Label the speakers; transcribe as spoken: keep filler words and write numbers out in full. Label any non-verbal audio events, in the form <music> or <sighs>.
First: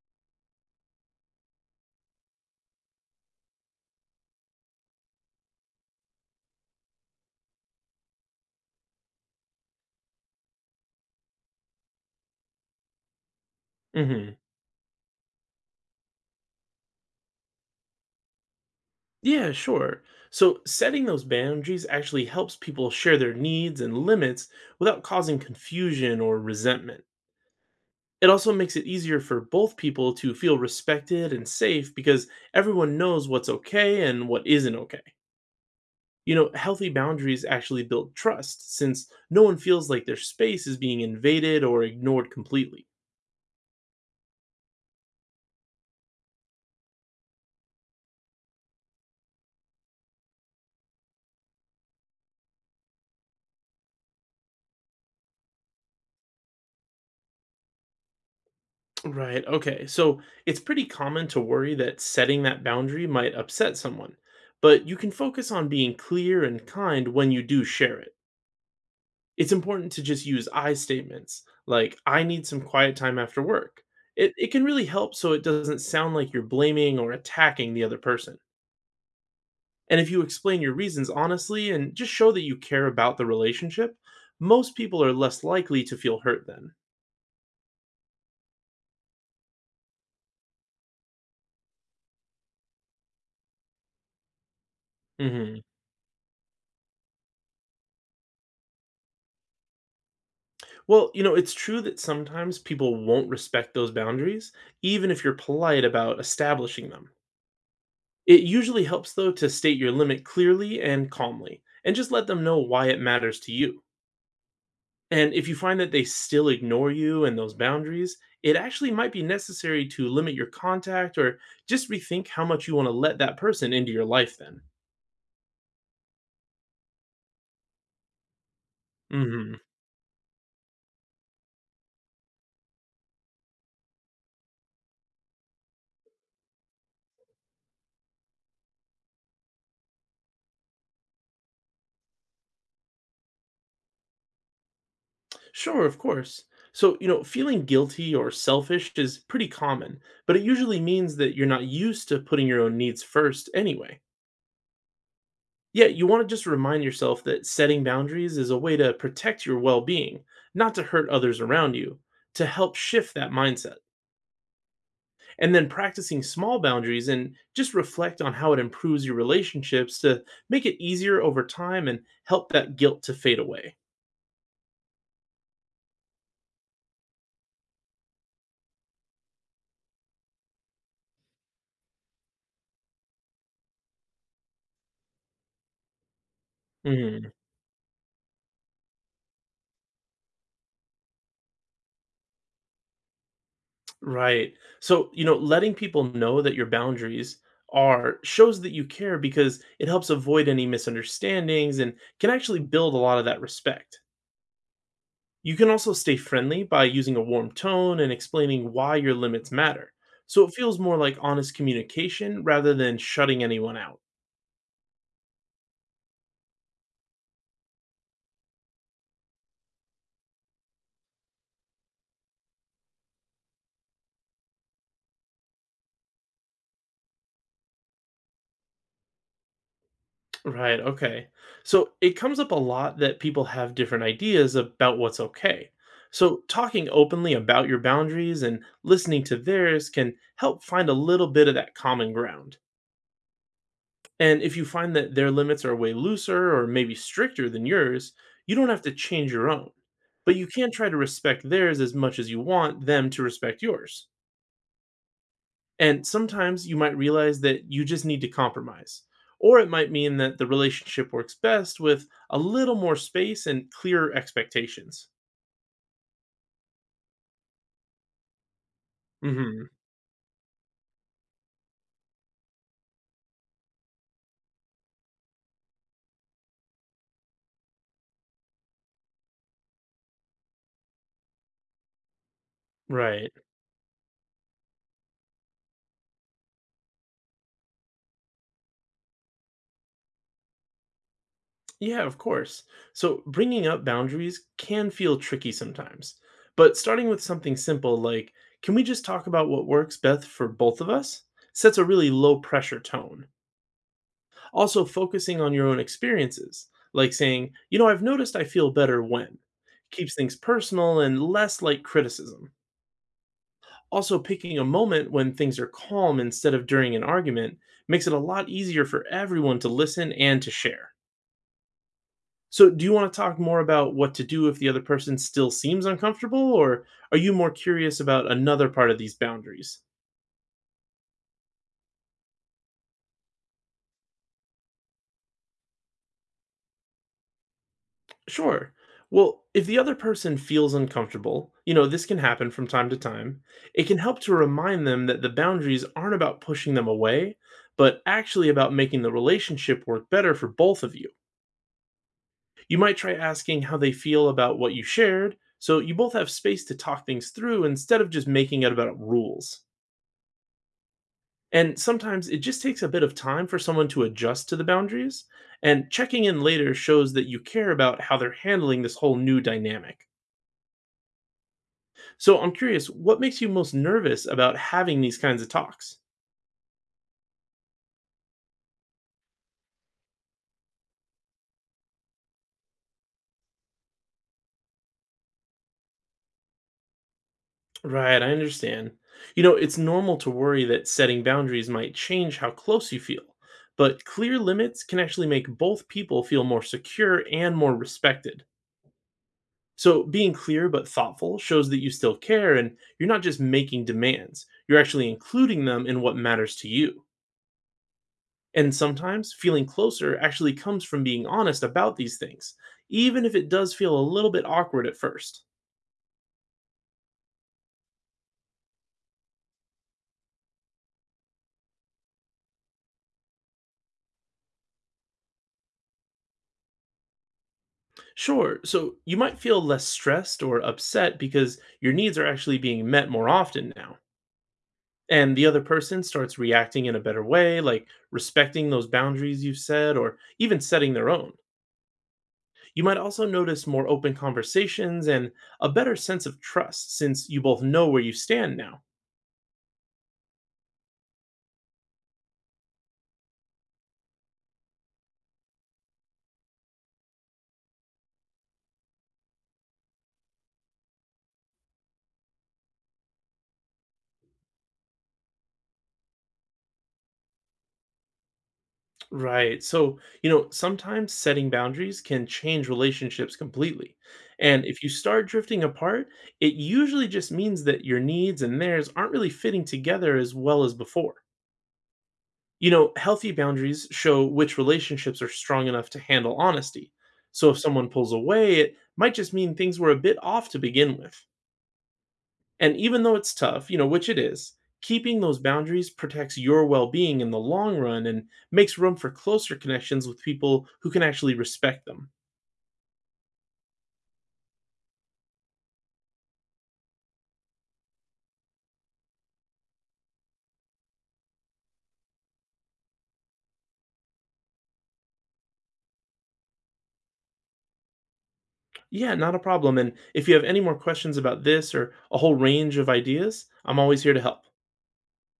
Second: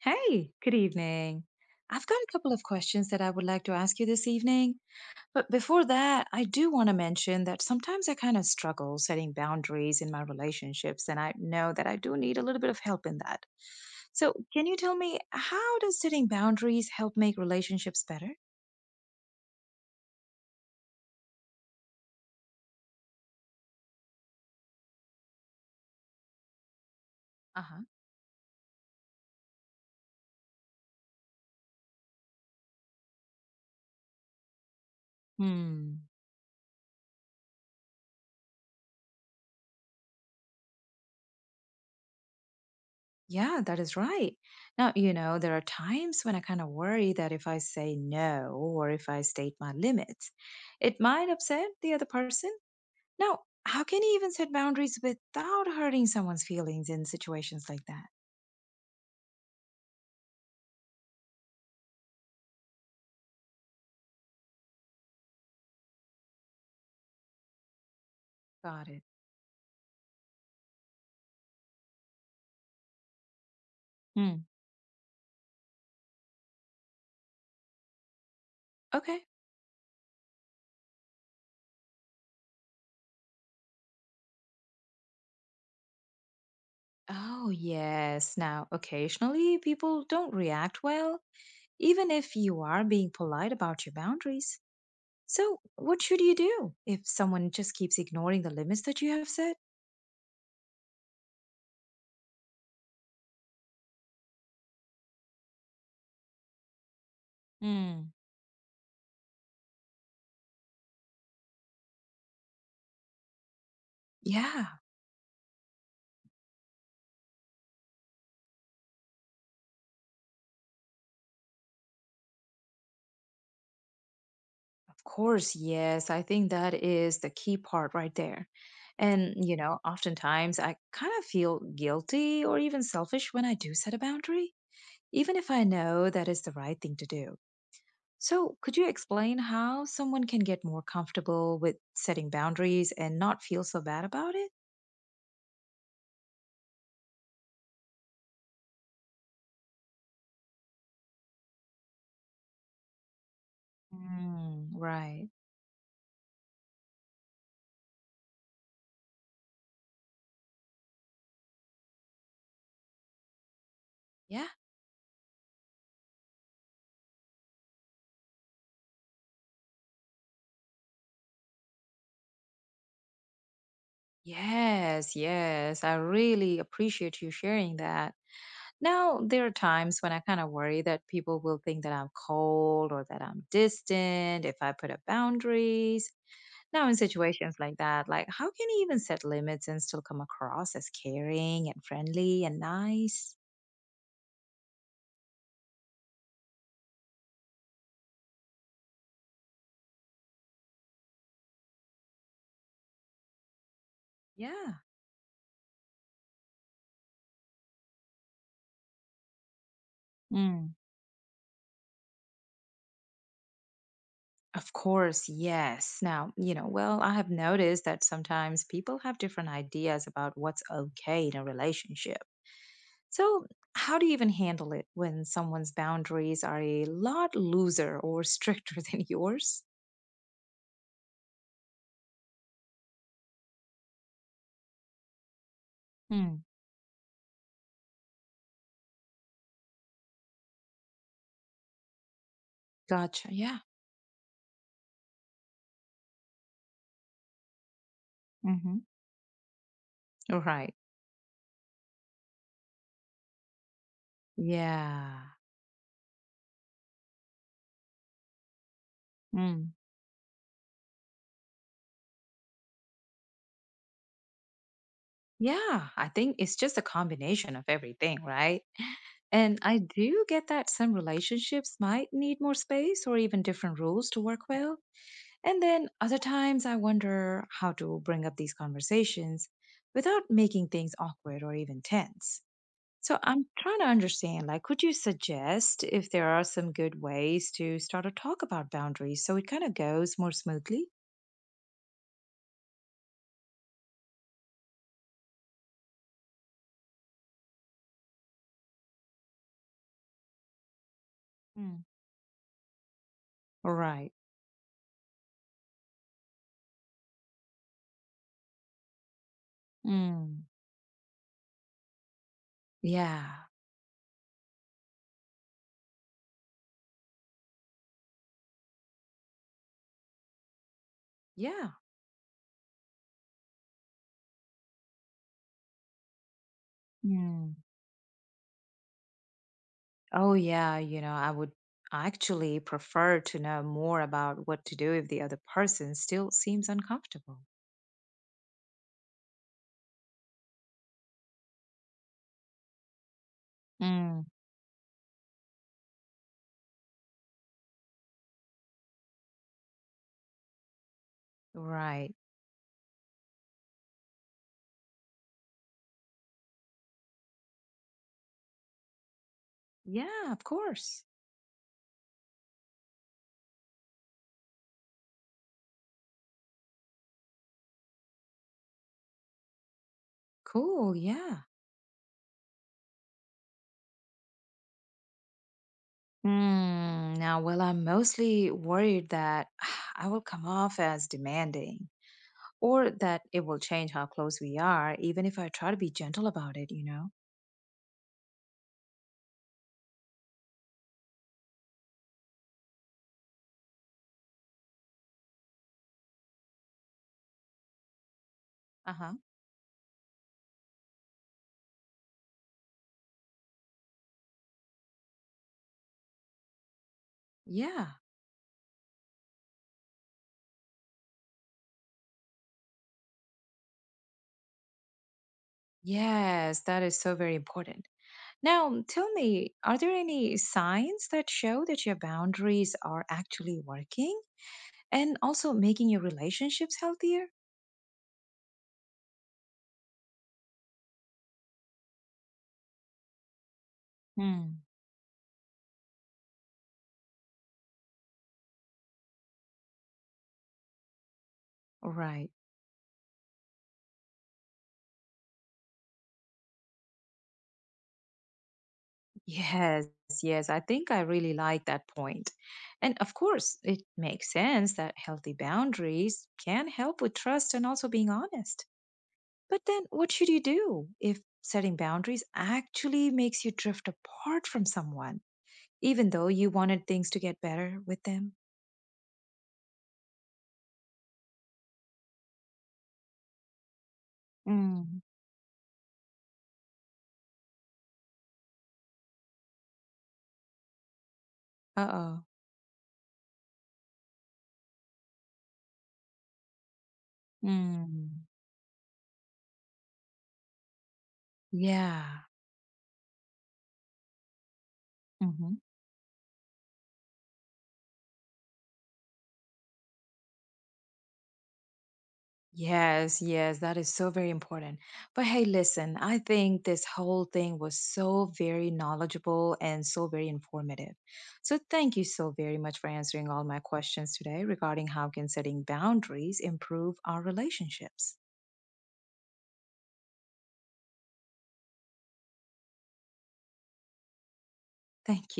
Speaker 1: Hey, good evening. I've got a couple of questions that I would like to ask you this evening. But before that, I do want to mention that sometimes I kind of struggle setting boundaries in my relationships, and I know that I do need a little bit of help in that. So,
Speaker 2: Hmm.
Speaker 1: can you tell me how does setting boundaries help make relationships better?
Speaker 2: Yeah, sure. So setting those boundaries actually helps people share their needs and limits without causing confusion or resentment.
Speaker 1: Uh-huh.
Speaker 2: It also makes it easier for both people to feel respected and safe because everyone knows what's okay and what isn't okay.
Speaker 1: Hmm.
Speaker 2: You know, healthy boundaries actually build trust since no one feels like their space is being invaded or ignored completely.
Speaker 1: Yeah, that is right. Now, you know, there are times when I kind of worry that if I say no or if I state my limits, it might upset the other person. Now, how can you even set boundaries without hurting someone's feelings in situations like that?
Speaker 2: Right. Okay. So it's pretty common to worry that setting that boundary might upset someone, but you can focus on being clear and kind when you do share it.
Speaker 1: Got it.
Speaker 2: It's important to just use I statements like, I need some quiet time after work. It,
Speaker 1: Hmm.
Speaker 2: it can really help so it doesn't sound like you're blaming or attacking the other person.
Speaker 1: Okay.
Speaker 2: And if you explain your reasons honestly and just show that you care about the relationship, most people are less likely to feel hurt then.
Speaker 1: Oh, yes. Now, occasionally people don't react well, even if you are being polite about your boundaries. So,
Speaker 2: Hmm.
Speaker 1: what should you do if someone just keeps ignoring the limits that you have set?
Speaker 2: Well, you know, it's true that sometimes people won't respect those boundaries, even if you're polite about establishing them.
Speaker 1: Hmm.
Speaker 2: It usually helps, though, to state your limit clearly and calmly, and just let them know why it matters to you.
Speaker 1: Yeah.
Speaker 2: And if you find that they still ignore you and those boundaries, it actually might be necessary to limit your contact or just rethink how much you want to let that person into your life then.
Speaker 1: Of course, yes. I think that is the key part right there. And, you
Speaker 2: Hmm.
Speaker 1: know, oftentimes I kind of feel guilty or even selfish when I do set a boundary, even if I know that is the right thing to do. So, could you explain how someone can get more comfortable with setting boundaries and not feel so bad about it?
Speaker 2: Sure, of course. So, you know, feeling guilty or selfish is pretty common, but it usually means that you're not used to putting your own needs first anyway.
Speaker 1: Mm, right.
Speaker 2: Yeah, you want to just remind yourself that setting boundaries is a way to protect your well being, not to hurt others around you, to help shift that mindset.
Speaker 1: Yeah.
Speaker 2: And then practicing small boundaries and just reflect on how it improves your relationships to make it easier over time and help that guilt to fade away.
Speaker 1: Yes, yes. I really appreciate you sharing that. Now, there are times when I kind of worry that people will think that I'm cold or that I'm distant if I put up boundaries. Now, in
Speaker 2: Mhm.
Speaker 1: situations like that, like how can you even set limits and still come across as caring and friendly and nice?
Speaker 2: Right. So, you know, letting people know that your boundaries are shows that you care because it helps avoid any misunderstandings and can actually build a lot of that respect.
Speaker 1: Yeah.
Speaker 2: You can also stay friendly by using a warm tone and explaining why your limits matter. So it
Speaker 1: Mm,
Speaker 2: feels more like honest communication rather than shutting anyone out.
Speaker 1: of course, yes. Now, you know, well, I have noticed that sometimes people have different ideas about what's okay in a relationship. So, how do you even handle it when someone's boundaries are a lot looser or stricter <laughs> than yours?
Speaker 2: Right, okay. So it comes up a lot that people have different ideas about what's okay.
Speaker 1: Hmm.
Speaker 2: So talking openly about your boundaries and listening to theirs can help find a little bit of that common ground.
Speaker 1: Gotcha. Yeah.
Speaker 2: And if you find that their limits are way looser or maybe stricter than yours, you don't have
Speaker 1: Mm-hmm.
Speaker 2: to change your own. But you can
Speaker 1: Right.
Speaker 2: try to respect theirs as much as you want them to respect yours.
Speaker 1: Yeah.
Speaker 2: And sometimes you might realize that you just need to compromise. Or it
Speaker 1: Mm.
Speaker 2: might mean that the relationship works best with a little more space and clearer expectations.
Speaker 1: Yeah. I think it's just a combination of everything, right? And
Speaker 2: Hmm.
Speaker 1: I do get that some relationships might need more space or even different rules to work well. And then other times I wonder how to bring up these conversations without making things awkward or even tense. So
Speaker 2: Right.
Speaker 1: I'm trying to understand, like, could you suggest if there are some good ways to start a talk about boundaries so it kind of goes more smoothly?
Speaker 2: Yeah, of course. So bringing up boundaries can feel tricky sometimes. But starting with something simple like, can we just talk about what works best for both of us? Sets a
Speaker 1: Mm.
Speaker 2: really low pressure tone.
Speaker 1: Right.
Speaker 2: Also, focusing on your own experiences, like saying, you know, I've noticed I feel better when, keeps things
Speaker 1: Mm.
Speaker 2: personal and less like criticism.
Speaker 1: Yeah.
Speaker 2: Also, picking a moment when things are calm instead of during an argument makes it a lot easier for everyone to listen and to share.
Speaker 1: Yeah.
Speaker 2: So, do you want to talk more about what to do if the other person still seems uncomfortable, or are you more
Speaker 1: Mm.
Speaker 2: curious about another part of these boundaries?
Speaker 1: Oh, yeah. You know, I would actually prefer to know more about what to do if the other person still seems uncomfortable.
Speaker 2: Sure. Well, if the other person feels uncomfortable, you know, this can happen from time to time, it can help
Speaker 1: Mm.
Speaker 2: to remind them that the boundaries aren't about pushing them away, but actually about making the relationship work better for both of you.
Speaker 1: Right.
Speaker 2: You might try asking how they feel about what you shared, so you both have space to talk things through instead of just making it about rules.
Speaker 1: Yeah, of course.
Speaker 2: And sometimes it just takes a bit of time for someone to adjust to the boundaries, and checking in later shows that you care about how they're handling this whole new dynamic.
Speaker 1: Cool. Yeah.
Speaker 2: So I'm curious, what makes you most nervous about having these kinds of talks?
Speaker 1: Hmm. Now, well, I'm mostly worried that <sighs> I will come off as demanding or that it will change how close we are, even if I try to be gentle about it, you know?
Speaker 2: Right, I understand. You know, it's normal to worry that setting boundaries might change how close you feel, but clear limits can actually make both people feel more secure and more respected.
Speaker 1: Uh huh.
Speaker 2: So being clear but thoughtful shows that you still care and you're not just making demands, you're actually including them in what matters to you.
Speaker 1: Yeah.
Speaker 2: And sometimes feeling closer actually comes from being honest about these things, even if it does feel a little bit awkward at first.
Speaker 1: Yes, that is so very important. Now, tell me, are there any signs that show that your boundaries are actually working and also making your relationships healthier?
Speaker 2: Sure. So you might feel less stressed or upset because your needs are actually being met more often now.
Speaker 1: Hmm.
Speaker 2: And the other person starts reacting in a better way, like respecting those boundaries you've set or even setting their own.
Speaker 1: Right. <laughs>
Speaker 2: You might also notice more open conversations and a better sense of trust since you both know where you stand now.
Speaker 1: Yes, yes. I think I really like that point. And of course, it makes sense that healthy boundaries can help with trust and also being honest. But then what should you do if setting boundaries actually makes you drift apart from someone, even though you wanted things to get better with them?
Speaker 2: Right. So, you know, sometimes setting boundaries can change relationships completely. And if you
Speaker 1: Mm.
Speaker 2: start drifting apart, it usually just means that your needs and theirs aren't really fitting together as well as before.
Speaker 1: Uh-oh.
Speaker 2: You know, healthy boundaries show which relationships are strong enough to handle honesty. So if someone pulls
Speaker 1: Mm,
Speaker 2: away, it might just mean things were a bit off to begin with.
Speaker 1: yeah.
Speaker 2: And even though it's tough, you know, which it is, keeping those
Speaker 1: Hmm.
Speaker 2: boundaries protects your well being in the long run and makes room for closer connections with people who can actually respect them.
Speaker 1: Yes, yes, that is so very important. But hey, listen, I think this whole thing was so very knowledgeable and so very informative. So thank you so very much for answering all my questions today regarding how can setting boundaries improve our relationships.
Speaker 2: Yeah, not a problem. And if you have any more questions about this or a whole range of ideas, I'm always here to help.
Speaker 1: Thank you.